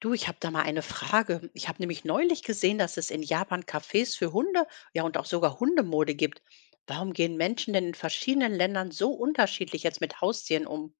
Du, ich habe da mal eine Frage. Ich habe nämlich neulich gesehen, dass es in Japan Cafés für Hunde, ja und auch sogar Hundemode gibt. Warum gehen Menschen denn in verschiedenen Ländern so unterschiedlich jetzt mit Haustieren um?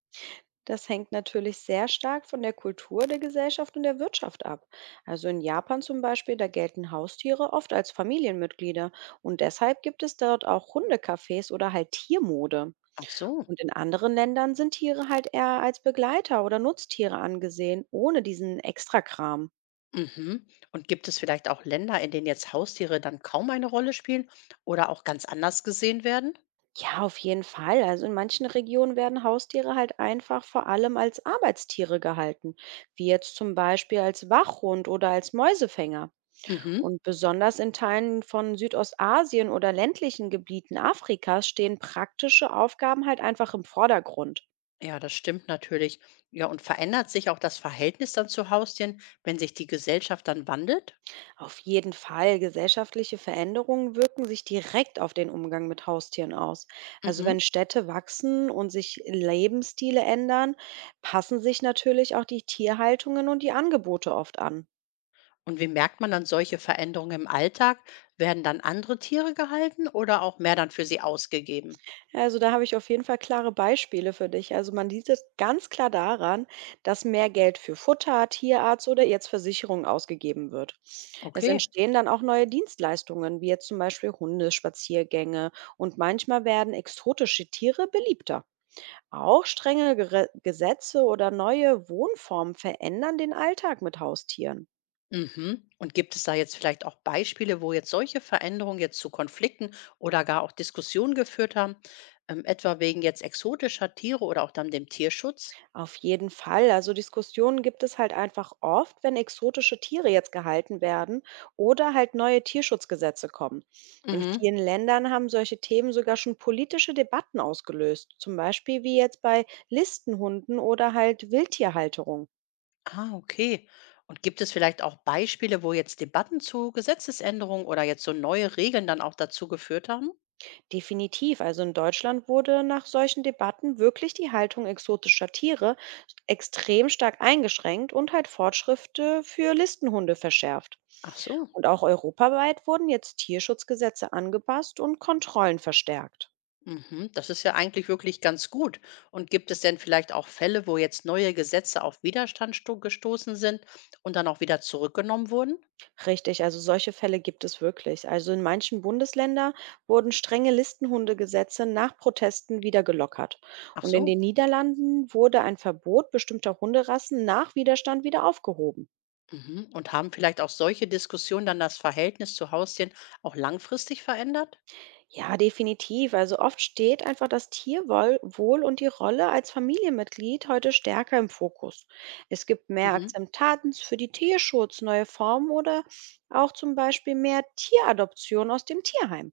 Das hängt natürlich sehr stark von der Kultur, der Gesellschaft und der Wirtschaft ab. Also in Japan zum Beispiel, da gelten Haustiere oft als Familienmitglieder und deshalb gibt es dort auch Hundecafés oder halt Tiermode. Ach so. Und in anderen Ländern sind Tiere halt eher als Begleiter oder Nutztiere angesehen, ohne diesen Extrakram. Mhm. Und gibt es vielleicht auch Länder, in denen jetzt Haustiere dann kaum eine Rolle spielen oder auch ganz anders gesehen werden? Ja, auf jeden Fall. Also in manchen Regionen werden Haustiere halt einfach vor allem als Arbeitstiere gehalten, wie jetzt zum Beispiel als Wachhund oder als Mäusefänger. Mhm. Und besonders in Teilen von Südostasien oder ländlichen Gebieten Afrikas stehen praktische Aufgaben halt einfach im Vordergrund. Ja, das stimmt natürlich. Ja, und verändert sich auch das Verhältnis dann zu Haustieren, wenn sich die Gesellschaft dann wandelt? Auf jeden Fall, gesellschaftliche Veränderungen wirken sich direkt auf den Umgang mit Haustieren aus. Also wenn Mhm. Städte wachsen und sich Lebensstile ändern, passen sich natürlich auch die Tierhaltungen und die Angebote oft an. Und wie merkt man dann solche Veränderungen im Alltag? Werden dann andere Tiere gehalten oder auch mehr dann für sie ausgegeben? Ja, also da habe ich auf jeden Fall klare Beispiele für dich. Also man sieht es ganz klar daran, dass mehr Geld für Futter, Tierarzt oder jetzt Versicherung ausgegeben wird. Es Okay. entstehen dann auch neue Dienstleistungen, wie jetzt zum Beispiel Hundespaziergänge und manchmal werden exotische Tiere beliebter. Auch strenge Gere Gesetze oder neue Wohnformen verändern den Alltag mit Haustieren. Mhm. Und gibt es da jetzt vielleicht auch Beispiele, wo jetzt solche Veränderungen jetzt zu Konflikten oder gar auch Diskussionen geführt haben, etwa wegen jetzt exotischer Tiere oder auch dann dem Tierschutz? Auf jeden Fall. Also Diskussionen gibt es halt einfach oft, wenn exotische Tiere jetzt gehalten werden oder halt neue Tierschutzgesetze kommen. In Mhm. vielen Ländern haben solche Themen sogar schon politische Debatten ausgelöst, zum Beispiel wie jetzt bei Listenhunden oder halt Wildtierhalterung. Ah, okay. Und gibt es vielleicht auch Beispiele, wo jetzt Debatten zu Gesetzesänderungen oder jetzt so neue Regeln dann auch dazu geführt haben? Definitiv. Also in Deutschland wurde nach solchen Debatten wirklich die Haltung exotischer Tiere extrem stark eingeschränkt und halt Fortschritte für Listenhunde verschärft. Ach so. Und auch europaweit wurden jetzt Tierschutzgesetze angepasst und Kontrollen verstärkt. Mhm, das ist ja eigentlich wirklich ganz gut. Und gibt es denn vielleicht auch Fälle, wo jetzt neue Gesetze auf Widerstand sto gestoßen sind und dann auch wieder zurückgenommen wurden? Richtig, also solche Fälle gibt es wirklich. Also in manchen Bundesländern wurden strenge Listenhundegesetze nach Protesten wieder gelockert. Ach Und in so. den Niederlanden wurde ein Verbot bestimmter Hunderassen nach Widerstand wieder aufgehoben. Mhm. Und haben vielleicht auch solche Diskussionen dann das Verhältnis zu Haustieren auch langfristig verändert? Ja, definitiv. Also oft steht einfach das Tierwohl Wohl und die Rolle als Familienmitglied heute stärker im Fokus. Es gibt mehr Mhm. Akzeptanz für die Tierschutz, neue Formen oder auch zum Beispiel mehr Tieradoption aus dem Tierheim.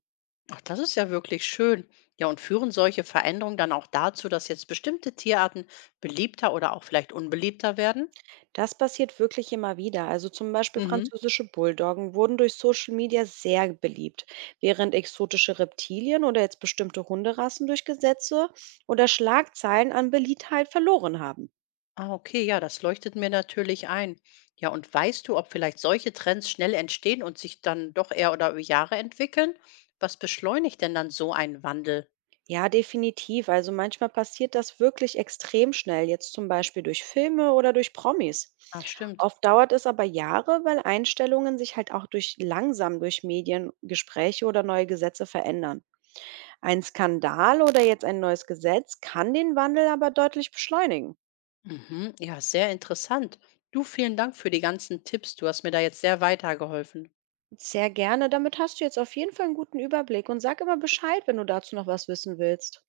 Ach, das ist ja wirklich schön. Ja, und führen solche Veränderungen dann auch dazu, dass jetzt bestimmte Tierarten beliebter oder auch vielleicht unbeliebter werden? Das passiert wirklich immer wieder. Also zum Beispiel Mhm. französische Bulldoggen wurden durch Social Media sehr beliebt, während exotische Reptilien oder jetzt bestimmte Hunderassen durch Gesetze oder Schlagzeilen an Beliebtheit verloren haben. Ah, okay, ja, das leuchtet mir natürlich ein. Ja, und weißt du, ob vielleicht solche Trends schnell entstehen und sich dann doch eher oder über Jahre entwickeln? Was beschleunigt denn dann so einen Wandel? Ja, definitiv. Also manchmal passiert das wirklich extrem schnell, jetzt zum Beispiel durch Filme oder durch Promis. Ah, stimmt. Oft dauert es aber Jahre, weil Einstellungen sich halt auch durch langsam durch Medien, Gespräche oder neue Gesetze verändern. Ein Skandal oder jetzt ein neues Gesetz kann den Wandel aber deutlich beschleunigen. Mhm, ja, sehr interessant. Du, vielen Dank für die ganzen Tipps. Du hast mir da jetzt sehr weitergeholfen. Sehr gerne. Damit hast du jetzt auf jeden Fall einen guten Überblick und sag immer Bescheid, wenn du dazu noch was wissen willst.